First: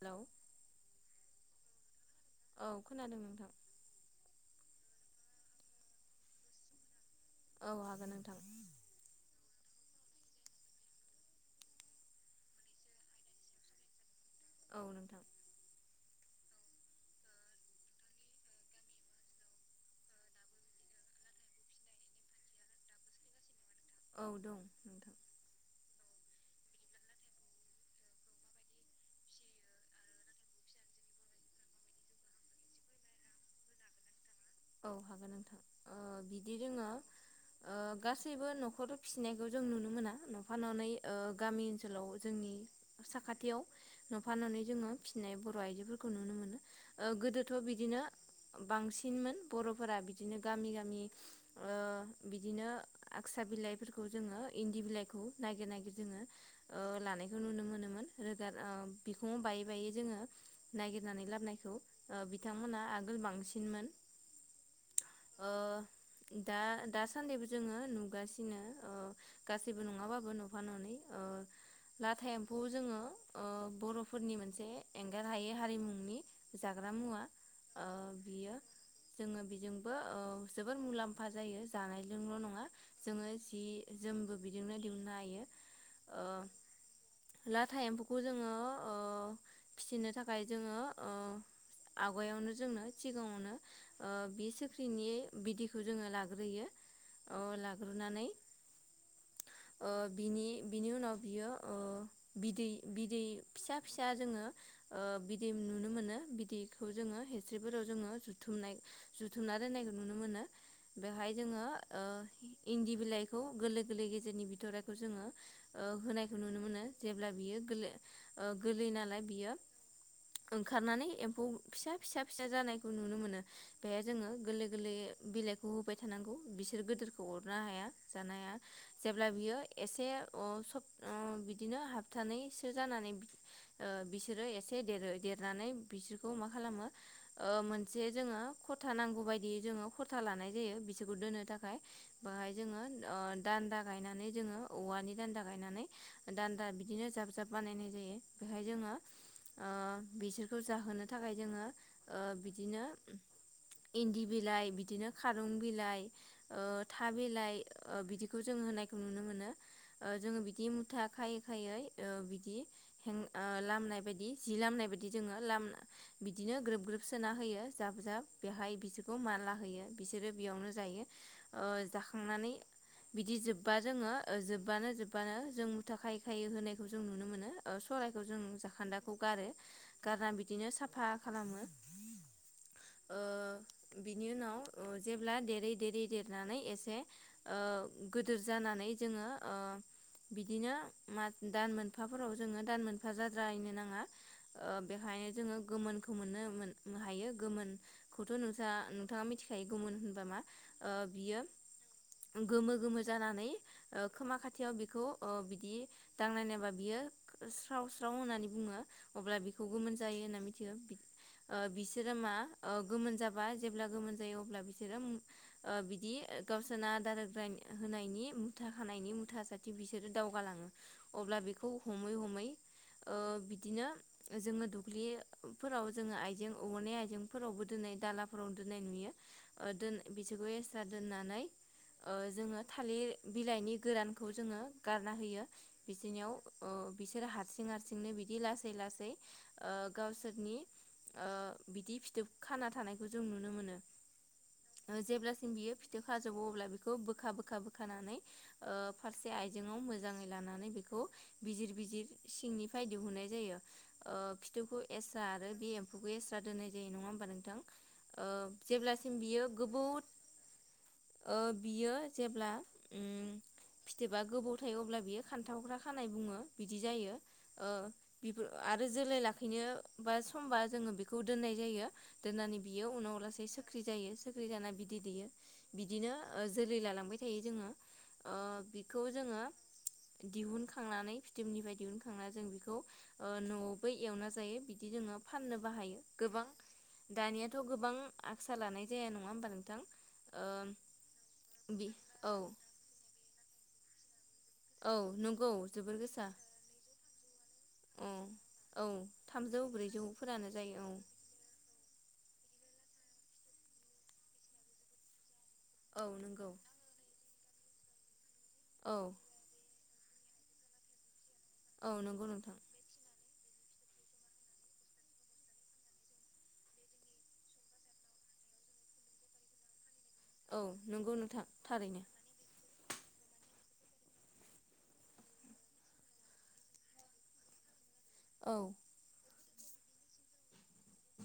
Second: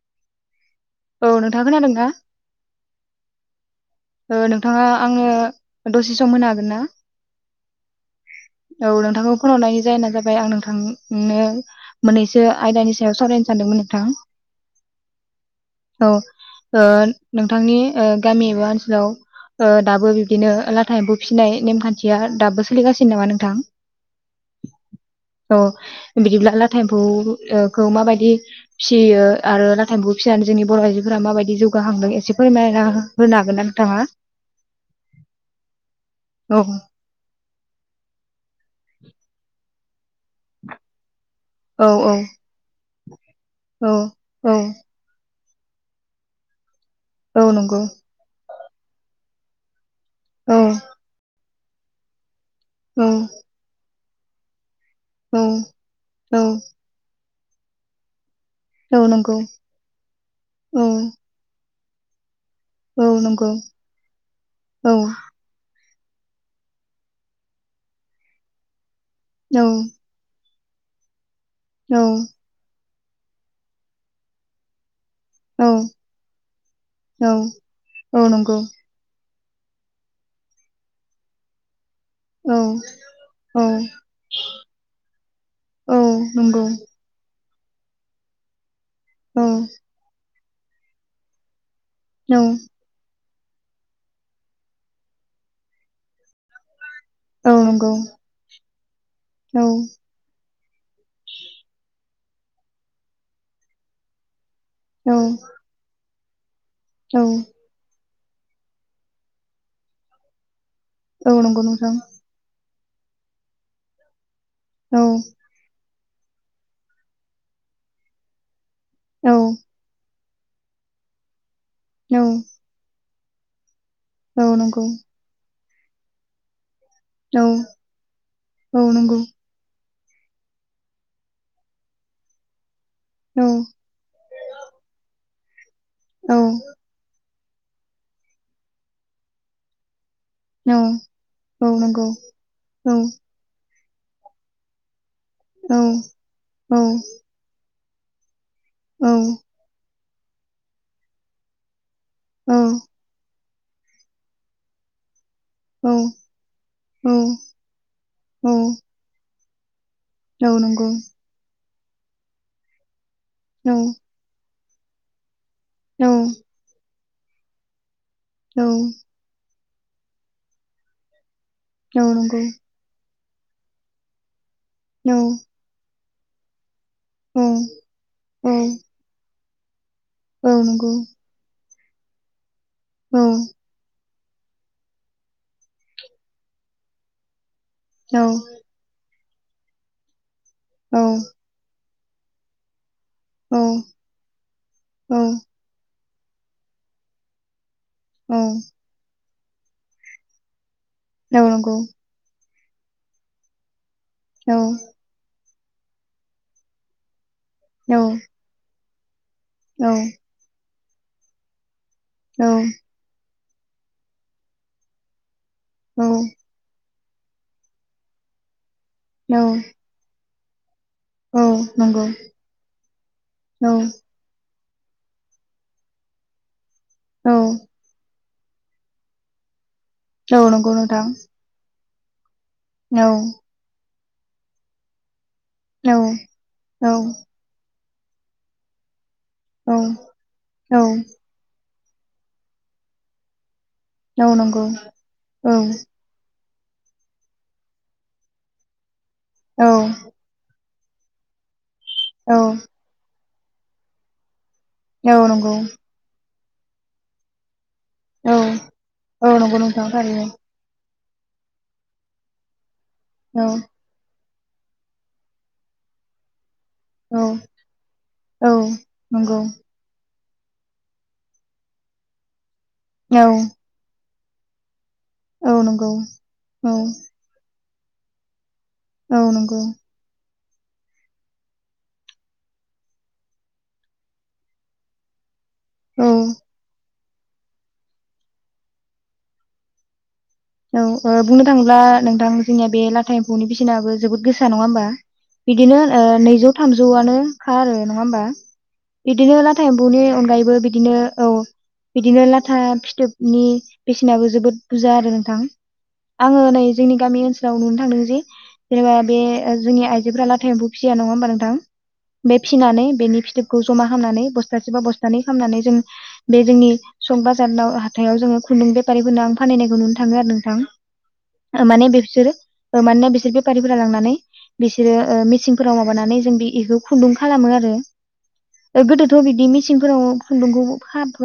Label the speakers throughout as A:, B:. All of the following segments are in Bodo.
A: हेलौ
B: औ नोंथां खोनादोंना?
A: औ खोनादों नोंथां।
B: ओ नोंथाङा आंनो दसे सम होनो हागोन ना?
A: औ हागोन नोंथां।
B: औ नोंथांखौ फन हरनायनि जाहोना जाबाय आं नोंथांनो मोननैसो आयदानि सायाव सावरायनो सानदोंमोन नोंथां।
A: औ नोंथां।
B: औ ओ नोंथांनि गामि एबा ओनसोलाव ओ दाबो बिब्दिनो लाथा एम्फौ फिसिनाय नेमखान्थिया दाबो सोलिगासिनो नामा नोंथां?
A: औ दं नोंथां
B: औ बिदिब्ला लाथा एम्फौ ओ खौ माबायदि फिसियो आरो लाथा एम्फौ फिसिनानै जोंनि बर' आइजोफोरा माबायदि जौगाखांदों एसे फोरमायना होनो हागोन ना नोंथाङा?
A: औ हागोन नोंथां ओ बिदि
B: औ
A: जोङो गासैबो न खर फिसिनायखौ जों नुनो मोना नफा ननै ओ गामि
B: औ
A: ओनसोलाव
B: औ
A: जोंनि साखा थियाव
B: औ
A: नफा
B: औ
A: नानै जोङो फिसिनाय बर' आइजोफोरखौ नुनो मोनो। ओ
B: औ
A: गोदोथ'
B: नंगौ
A: बिदिनो बांसिनमोन बर'फोरा बिदिनो
B: औ
A: गामि गामि ओ बिदिनो
B: औ
A: आक्सा बिलाइफोरखौ जोङो इन दि बिलाइखौ
B: औ
A: नागिर नागिर जोङो
B: औ
A: ओ लानायखौ नुनो मोनोमोन। रोगा ओ
B: औ नंगौ
A: बिखुंङाव बायै बायै जोङो
B: औ
A: नायागिरनानै लाबोनायखौ ओ बिथांमोनहा
B: औ
A: आगोल
B: नंगौ
A: बांसिनमोन।
B: औ
A: ओ दा दासान्दिबो जोङो नुगासिनो ओ
B: औ
A: गासैबो नङाबाबो न फा ननै ओ
B: औ
A: लाथा एम्फौ जोङो बर'फोरनि मोनसे एंगार हायै
B: औ
A: हारिमुनि जाग्रा मुवा
B: औ
A: ओ
B: औ
A: बियो
B: नंगौ
A: जोङो बेजोंबो जोबोर मुलाम्फा जायो। जानायजोंल'
B: औ
A: नङा जोङो जि
B: औ
A: जोमबो बिजोंनो दिहुननो हायो।
B: औ
A: ओ
B: नंगौ।
A: लाथा एम्फौखौ जोङो
B: औ।
A: ओमफ्राय जोङो ओ
B: औ
A: आवगायावनो जोंङो सिगाङावनो ओ बे सोख्रिनि बिदिखौ जोङो लाग्रोयो। अ
B: औ नंगौ
A: लाग्रोनानै
B: औ
A: ओ बिनि बिनि उनाव बियो ओ बिदै बिदै फिसा फिसा जोङो ओ
B: औ
A: बिदै नुनो मोनो बिदैखौ जोङो हिस्रिफोराव जोङो बुथुमनाय जुथुमना दोननायखौ नुनो मोनो
B: औ
A: बेवहाय
B: नंगौ
A: जोङो
B: नोंथां
A: ओ इन्दि बिलाइखौ गोरलै गोरलै गेजेरनि बिथ'राइखौ
B: औ
A: जोङो ओ होनायखौ नुनो मोनो जेब्ला बियो गोरलै नालाय
B: औ
A: बियो ओंखारनानै एम्फौ फिसा
B: औ
A: फिसा फिसा जानायखौ नुनो मोनो। जे जोङो
B: औ
A: गोरलै
B: नंगौ
A: गोरलै बिलाइखौ होबाय थानांगौ बि सोर गोदोरखौ
B: औ
A: अरनो हाया जानो हाया
B: औ नंगौ
A: जेब्ला बियो एसे अ सब बिदिनो हाबथानै जानानै बिसोर जानानै
B: औ
A: बिसोरो एसे देरो देरनानै बिसोरखौ
B: औ
A: मा खालामो मोनसे जोङो खथा नांगौ बायदियै जोङो ख था लानाय जायो बिसोरखौ दोननो
B: औ
A: थाखाय
B: नंगौ
A: बाहाय जोङो
B: औ
A: दानदा गायनानै जोङो औवानि दान्दा गायनानै
B: औ औ
A: दान्दा बिदिनो जाब जाब बानायनाय जायो। बेहाय जोङो
B: औ औ
A: ओ बिसोरखौ जाहोनो थाखाय जोङो बिदिनो इन्दि बिलाइ बिदिनो खारं बिलाइ था बिलाइ बिदिखौ जों होनायखौ नुनो मोनो। ओ जोङो
B: औ
A: बिदि
B: नंगौ
A: मुथा खायै खायै बिदि लामनाय बायदि जि लामनाय बायदि जोङो लाम
B: औ
A: बिदिनो ग्रोब ग्रोब सोना होयो जाब जाब
B: औ
A: बेहाय बिसोरखौ माला होयो बिसोरो बेयावनो जायो
B: औ नंगौ
A: जाखांनानै बिदि जोब्बा जोङो ओ जोब्बानो
B: औ
A: जोब्बानो जों मुथा खायै खायै होनाय जों नुनो
B: औ
A: मोनो ओ सलायखौ जों
B: औ
A: जाखान्दाखौ गारो। गारना
B: औ
A: बिदिनो
B: नंगौ
A: साफा खालामो। ओ
B: औ
A: बिनि उनाव ओ जेब्ला देरै देरै देरनानै एसे ओ
B: औ
A: गोदोर जानानै जोङो ओ बिदिनो
B: औ
A: दान मोन फाफोराव जोङो दान मोनफा
B: औ
A: जाद्रायनो नाङाओ
B: औ
A: बेहायनो जोङो गोमोनखौ मोननो मोन। हायो
B: औ
A: गोमोनखौथ' नोंथासा नोंथाङा मिथिखायो गोमोन होनबा मा? बियो
B: औ नंगौ।
A: गोमो गोमो जानानै ओ खोमा
B: औ
A: खाथियाव बेखौ ओ बिदि दांनायनायबा बियो
B: औ
A: स्राव स्राव होननानै बुङो। अब्ला बिखौ गोमोन जायो होनना मिथियो। ओ बिसोरो मा ओ गोमोन जाबा जेब्ला गोमोन जायो अब्ला बिसोरो ओ
B: औ
A: बिदि गावसोरनो आदार होग्र होनायनि मुथा खानायनि
B: औ
A: मुथा साथि बिसोरो दावगालाङो अब्ला
B: औ
A: बेखौ
B: नंगौ
A: हमै हमै ओ
B: औ
A: बिदिनो जोङो दुख ब्लिफोराव जोङो आइजें औवानि
B: औ
A: आइजेंफोरावबो दोननाय दालाफोराव दोननाय नुयो। ओ दोन
B: औ
A: बिसोरखौ
B: नंगौ
A: एक्सट्रा
B: नोंथां
A: दोननानै ओ जोङो
B: औ
A: थालिर बिलाइनि गोरान खौ जोङो गारना होयो
B: औ
A: बिदिनियाव
B: औ
A: बिसोरो हारसिं हारसिं थिंनो बिदि लासै लासै ओ
B: औ
A: गावसोरनि ओ बिदि फिथोब खाना थानायखौ जों नुनो मोनो।
B: औ नंगौ
A: ओ जेब्लासिम
B: औ
A: बियो फिथोब खाजोबो अब्ला बेखौ बोखा बोखा बोखानानै ओ फारसे
B: औ
A: आइजेङाव मोजाङै लानानै बि खौ बिजिर बिजिर
B: औ
A: सिंनिफ्रायाय दिहुननाय जायो ओ फिथोबखौ
B: औ
A: एस्रा आरो
B: नंगौ
A: बे एम्फौखौ एस्रा दोननाय जायो नङा ओमबा नोंथां? ओ
B: औ
A: जेब्लासिम
B: औ
A: बियो
B: नंगौ नोंथां
A: गोबौ
B: थारैनो।
A: ओ बियो जेब्ला
B: औ
A: एबा गोबौ थायो अब्ला बियो खान्थावग्रा खानाय बुङो। बिदि जायो
B: औ
A: ओ बिगु
B: औ
A: आरो जोलै
B: नंगौ
A: लाखिनो बा समबा जोङो बेखौ दोन्नाय जायो दोननानै बियो उनाव
B: औ
A: लासै सोख्रि जायो सोख्रि जाना बि बिदै दैयो
B: औ नंगौ
A: बिदिनो ओ
B: औ
A: जोलै लालांबाय थायो जोङो ओ बिखौ
B: औ
A: जोङो
B: नंगौ
A: दिहुनखांनानै फिथोबनिफ्राय दिहुनखांनानै जों बेखौ न'आवबो एवना जायो बिदि जोङो फाननोबो हायो
B: औ
A: गोबां दानियाथ' गोबां आसा लानाय जाया नङा ओमबा नोंथां? ओ
B: औ ओ बुंनो थाङोब्ला
A: बि
B: नोंथां
A: औ
B: जोंनिया बे लाथा एम्फौनि बिसिनाबो जोबोद गोस सा नङा होमबा
A: औ नंगौ
B: बिदिनो
A: जोबोर
B: ओ
A: गोसा
B: नैजौ थामजौआनोखा आरो नङा
A: औ
B: ओमबा?
A: औ
B: बिदिनो ला
A: थामजौ
B: थाइम्फौनि
A: ब्रैजौफोरानो
B: अनगायैबो
A: जायो
B: बिदिनो औ बिदिनो लाथा फिथोबनि बेसेनाबो जोबोद बुरजा आरो नोंथां।
A: औ
B: आङो
A: नंगौ
B: नै जोंनि गामि ओनसोलाव नुनो थांदों जे जेनेबा
A: औ
B: बे जोंनि आइजो जोफ्रा लाटा एमफौ फिया नङा होमबा नोंथां
A: औ नंगौ
B: बे
A: नोंथां
B: फिनानै बेनि फिथोब खौ जमा खालामनानै बस्थासे बा बस्थानै खालामनानै जों बे जोंनि सं बाजाराव हाथायाव जो खुन्दुं बेफारिफोरनो आं फानहैनायखौ नुनो थाङो आरो
A: औ नंगौ
B: नोंथां माने
A: थारैनो
B: बेसोरो ओ मानोना बिसोर बेफारिफोरा लांनानै बिसोरो ओ मेचिंफोराव माबानानै जों बे इखौ खुन्दुं खालामो आरो
A: औ
B: गोदोथ' बिदि मेसिनफोराव खुदुंखौ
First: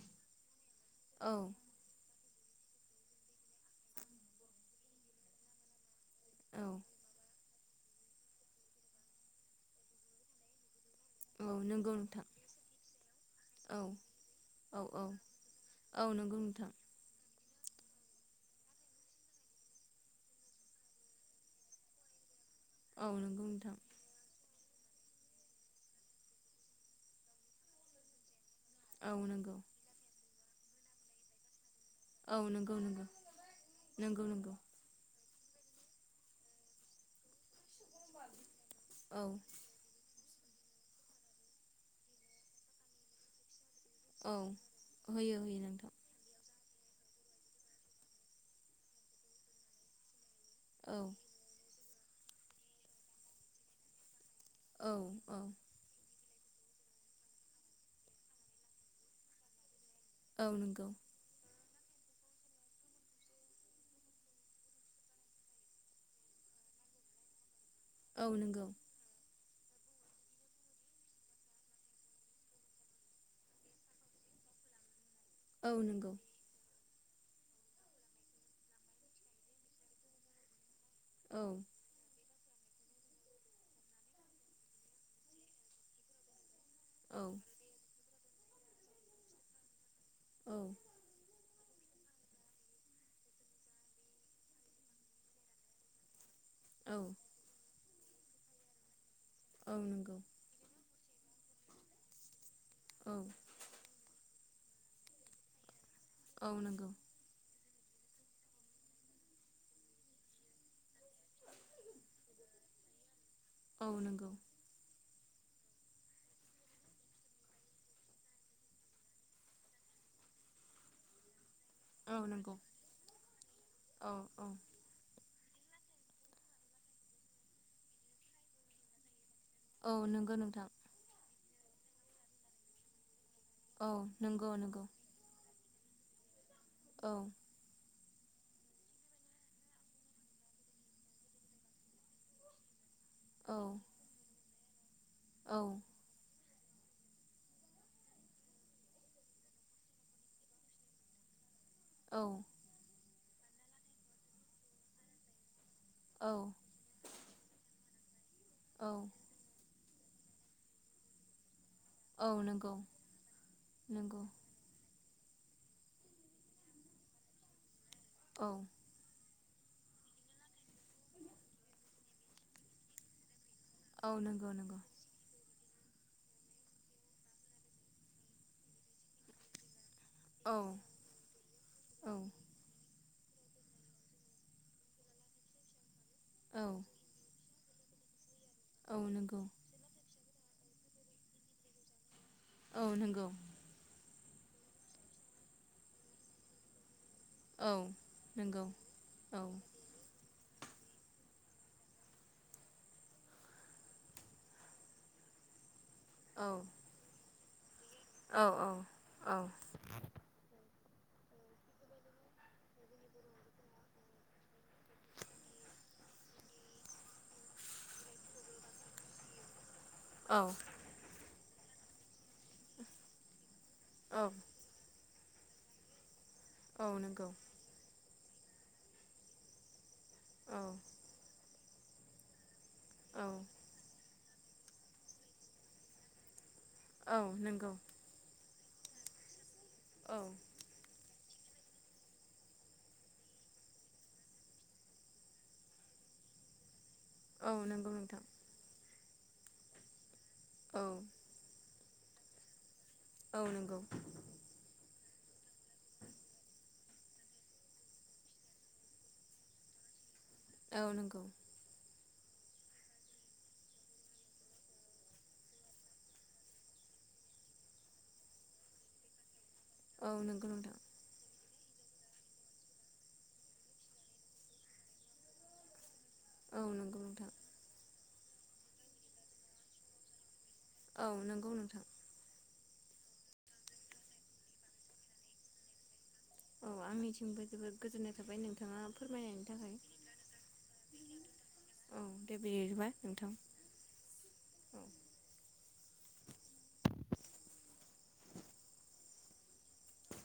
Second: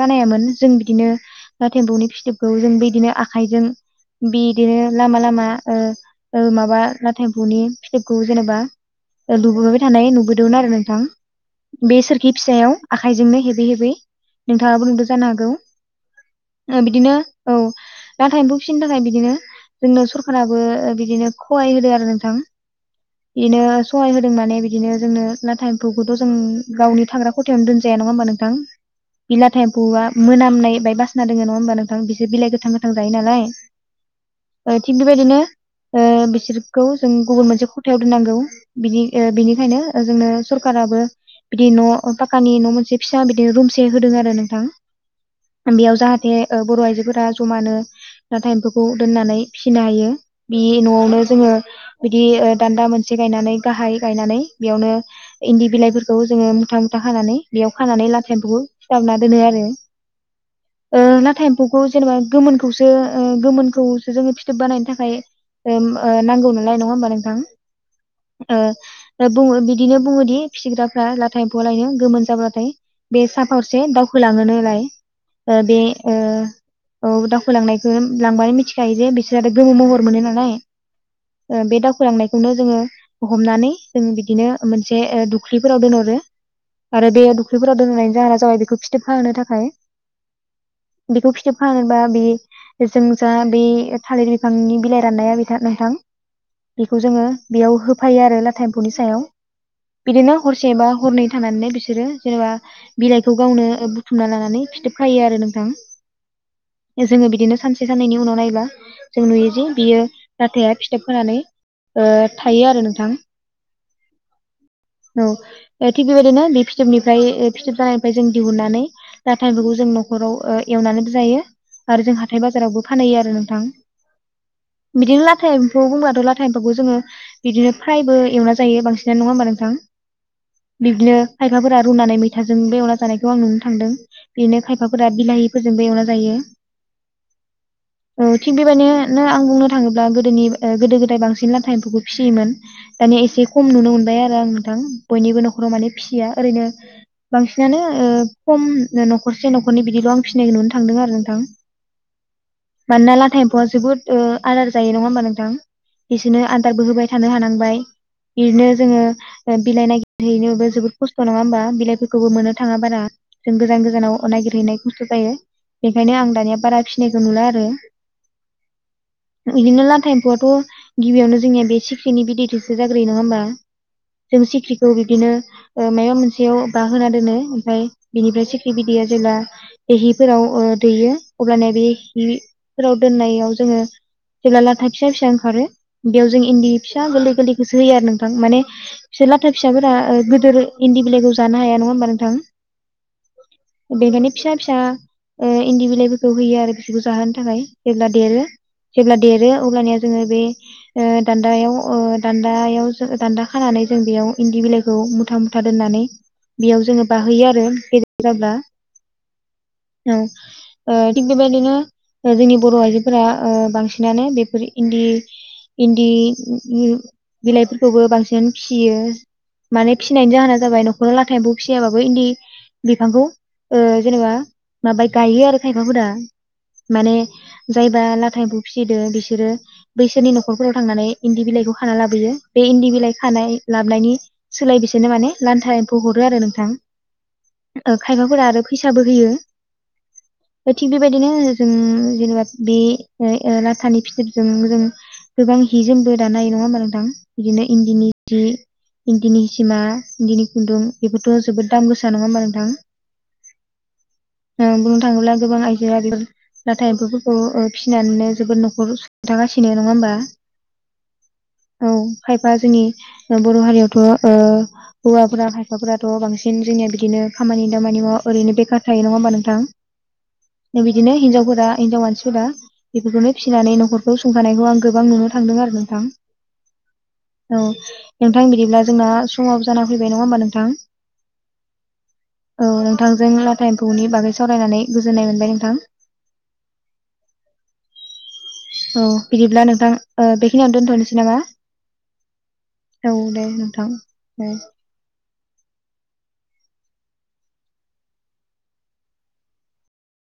B: बानायामोन जों बिदिनो
A: औ
B: लाथाएम्फौनि फिथोबखौ जों बिदिनो आखजों बिदिनो लामा लामा ओ ओ
A: औ
B: माबा लाथा एम फौनि फिथोबखौ जेनेबा ओ दचबोबाय थानाय नुबोदोंमोन आरो नोंथां
A: औ नंगौ
B: बे
A: नोंथां
B: सोरखि फिसायाव आखाइजोंनो हेबै
A: औ
B: हेबै
A: औ
B: नोंथाङाबो नुदों
A: औ
B: जानो हागौ
A: औ नंगौ नोंथां
B: ओ बिदिनो औ नाथायम एमफौ फिनो थाखाय बिदिनो जोंनो सरखाराबो बिदिनो खहाय होदो आरो नोंथां।
A: औ नंगौ
B: बेनो
A: नोंथां
B: सहाय होदों मान बिदि। बिदिनो जोंनो नाथाइ एम्फौखौथ' जों गावनि थाग्रा खथायावनो दोनजाया नङा होमबा नोंथां।
A: औ नंगौ
B: बिलाथा एम्फौआ मोनामनाय बाय बासना दङ नङा होमबा नोंथां बिसोर
A: औ
B: बिलाइ गोथां।
A: नंगौ
B: थां
A: नंगौ
B: जायो नालाय
A: नंगौ नंगौ
B: थिग बेबायदिनो। ओ बिसोरखौ जों गुबुन मोनसे खथायाव दोननांगौ बिदि
A: औ
B: बिनिखायनो जोंनो। सरखाराबो बिदि न' पााखानि न' मोनसे फिसा बिदिनो रुम। होदों
A: औ
B: आरो नोंथां
A: होयो होयो नोंथां
B: बेयाव जाहाथे बर' आइजोफोरा। जमानो नाथाय एम्फौखौ दोननानै फिसिनो हायो बे
A: औ
B: न'आवनो जोङो। बिदि दान्दा मोनसे गायनानै गाहाय गायनानै
A: औ
B: बेयावनो
A: औ
B: इन्दि बिलाइफोरखौ। जोङो मुथा मुथा खानानै बेयाव खानानै लाथा एम्फौखौ सिथाबना दोनो आरो।
A: औ नोंगौ।
B: फौखौ जेनेबा गोमोनखौसो गोमोनखौसो जोङो फिथोब बानायनो थाखाय। ओ नांगौ नालाय नङा होमबा नोंथां
A: औ
B: ओ
A: नंगौ
B: ओ। बुङो बिदिनो बुङोदि फिग्राफ्रा लाथाय एम्फौआलायनो गोमोन जाब्लाथाय बे सा फारसे दावखोलाङो। मोनोलाय ओ
A: औ
B: बे
A: नंगौ
B: ओ। औ दावखोलांनायखौ लांबानो मिथिखायो जे बिसोर गोमो महर मोनो नालाय।
A: औ
B: ओ बे दावखोलांनाय। खौनो जोङो हमनानै जों बिदिनो मोनसे दुख्रिफोराव दोनहरो। आरो बे
A: औ
B: दुख्रिफोराव दोननायनि जाहोना जाबाय बेखौ फिथोबखाहोनो थाखाय
A: औ
B: बेखौ फि। खाहोनोबा बे जों जा बे थालिर बिफांनि बिलाइ राननाया नोंथां। बेखौ
A: औ
B: जोङो बेयाव होफायो आरो लाथा एम्फौनि सायाव
A: औ नंगौ
B: बिदिनो हरसेबा। हरनै थांनानैनो बिसोरो जेनेबा
A: औ
B: बिलाइखौ गावनो बुथुमना लानानै। फिथोबखायो आरो नोंथां
A: औ नंगौ
B: जोङो बिदिनो सानसे। साननैनि उनाव नायबा जों नुयो जे बियो लाथाया फिथोब खानानै। ओ थायो आरो नोंथां।
A: औ नोंगौ।
B: औ थिग बेबायदिनो बे फिथोबनिफ्राय फिथोब जानायनिफ्राय जों दिहुननानै लाथा एम्फौखौ जों। न'खराव ओ एवनानै। जायो आरो जों
A: औ
B: हाथाय
A: नंगौ
B: बाजारावबो फानहैयो आरो नोंथां
A: औ औ
B: बिदिनो लाथ। था एम्फौ होनबाथ' लाथा एम्फौखौ जोङो बिदिनो फ्रायबो एवना जायो बांसिनना नङा होनबा नों।
A: औ नोंगौ नोंथां।
B: खायफाफोरा रुनानै मैथाजों बे एवना जानायखौ आं नुनो
A: औ
B: थांदों
A: नंगौ
B: बिदिनो
A: नंगौ
B: खायफाफोरा बिलाहिफोरजों बे एवना। जायो।
A: औ।
B: औ थिग बेबायदिनो नों आं बुंनो थाङोब्ला गोदोनि गोदो गोदाय बांसिन लाथा एम्फौखौ फियोमोन। दानिया एसे
A: औ
B: खम नुनो मोनबाय आरो आं नोंथां बयनिबो
A: औ
B: न'खराव माने फिया। ओरैनो बांसिनानो ओ खम न'खरसे न'खरनै बिदिल' आं फिनायनुनोथां। थांदों आरो नोंथां।
A: औ।
B: मानोना लाथा एम्फौआ जोबोद ओ आदार जायो नङा होमबा नोंथां।
A: औ
B: बिसोरनो आदारबो होबाय थानो हानांबाय बिदिनो
A: औ
B: जोङो बिलाइना। हैनोबो जोबोद खस्थ' नङा होमबा
A: औ
B: बिलाइफोरखौबो मोननो
A: नंगौ
B: थाङा बारा जों गोजान गोजानाव
A: नंगौ
B: नागिरहैनाय खौ। जायो बेखायनो आं दानिया बारा फिनायखौ नुला आरो।
A: औ।
B: बिदिनो लाथा एम्फौआथ' गिबियावनो जोंनिया बे सिख्रिनि बिदैथिसो जाग्रोयो नङा होमबा।
A: औ
B: जों
A: नंगौ नंगौ
B: सिख्रिखौ बिदिनो। ओ मायबा मोनसेयाव बाहोना दोनो ओमफ्राय बिनिफ्राय सिख्रि बिदैया जेब्ला। जेराव
A: औ
B: ओ दैयो अब्लानिया बे
A: औ
B: हि फोराव। दोननायाव जोङो जेब्ला लाथा फिसा फिसा ओंखारो बेयाव जों
A: औ
B: इन्दि फिसा गोरलै गोरलै। गोसो होयो आरो नोंथां माने
A: औ
B: बिसोर
A: नंगौ
B: लाथा फिसाफोरा गोदोर इन्दि बिलाइखौ जानो हाया नङा होमबा नों थां
A: औ नंगौ
B: बेनिखायनो मानि फिसा फिसा इन्दि बिलाइफोरखौ होयो आरो बिखौ जाहोनो थाखाय
A: औ
B: जेब्ला देरो
A: नंगौ
B: जेब्ला
A: औ
B: देरो अब्लानिया जोङो बे ओ दान्दायाव दान्दायाव दान्दा खानानै जों बेयाव इन्दि बिलाइखौ मुथा मुथा दोननानै बेयाव जोङो बाहोयो आरो गेदेर
A: औ
B: जाब्ला
A: औ औ
B: थिग बेबायदिनो जोंनि बर' आइजोफोरा ओ बांसिनानो बेफोर इन्दि इन्दि बिलाइफोरखौबो बांसिन फिसियो माने फिसिनायनि
A: औ
B: जाहोना जाबाय नखराव लाथा एम्फौ फिसियाबाबो इन्दि बिफांखौ जेनेबा
A: औ
B: माबा गायो आरो खायफाफोरा
A: औ
B: माने
A: नंगौ
B: जायबा ला था एम्फौ फिसिदो बिसोरो बैसोरनि
A: औ
B: न'खरफोराव थांनानै इन्दि बिलाइखौ खाना लाबोयो बे इन्दि बिलाइ
A: औ
B: खानाय लाबोनायनि सोलाय बिसोरनो माने लान्था एम्फौ हरो आरो नोंथां
A: औ नंगौ
B: खायफाफोरा आरो फैसाबो होयो
A: औ
B: थिग बेबायदि बिदिनो जों जेनेबा बे लाथानि फिथोबजों जों गोबां हि जोमबो दानाय नङा होमबा नों थां
A: औ
B: बिदिनो
A: नंगौ
B: इन्दिनि
A: नोंथां
B: सि इन्दिनि सिमा इन्दिनि खुन्दुं
A: औ
B: बेफोरथ' जोबोद दाम गोसा नङा होमबा नोंथां
A: औ नंगौ
B: बुंनो थाङोब्ला गोबां आइजोआ लाथा एम्फौफोरखौ फिसिनानैनो जोबोद न'खर जागासिनो फिसिनो नङा होमबा
A: औ नंगौ
B: औ खायफा जोंनि बर' हारियावथ' ओ हौवाफोरा खायफाफोराथ' बांसिन जोंनि बिदिनो खामानि दामानि मावा ओरैनो बेखार थायो नङा होमबा
A: औ नंगौ नोंथां
B: नोंथां बिदिनो हिनजावफोर हिनजाव मानसिफोरा बेफोरखौनो फिसिनानै न'खरखौ संखानायखौ आं गोबां नुनो थांदों आरो नोंथां
A: औ नंगौ नोंथां
B: औ नोंथां बिदिब्ला जोंना समाव जाना फैबाय नङा होमबा नों
A: औ नंगौ नोंथां
B: औ नोंथांजों लाथा एम्फौनि बागै सावरायनानै गोजोननाय मोनबाय नोंथां
A: औ आंनिथिंबो जोबोद गोजोननाय थाबाय नोंथाङा
B: औ
A: फोरमायनायनि
B: बिदिब्ला
A: थाखाय
B: नोंथां ओ बेखिनियावनो दोनथ'नोसै
A: औ दे बिदिबा
B: नामा औ
A: नोंथां
B: दे नोंथां दे [inaudible]
A: औ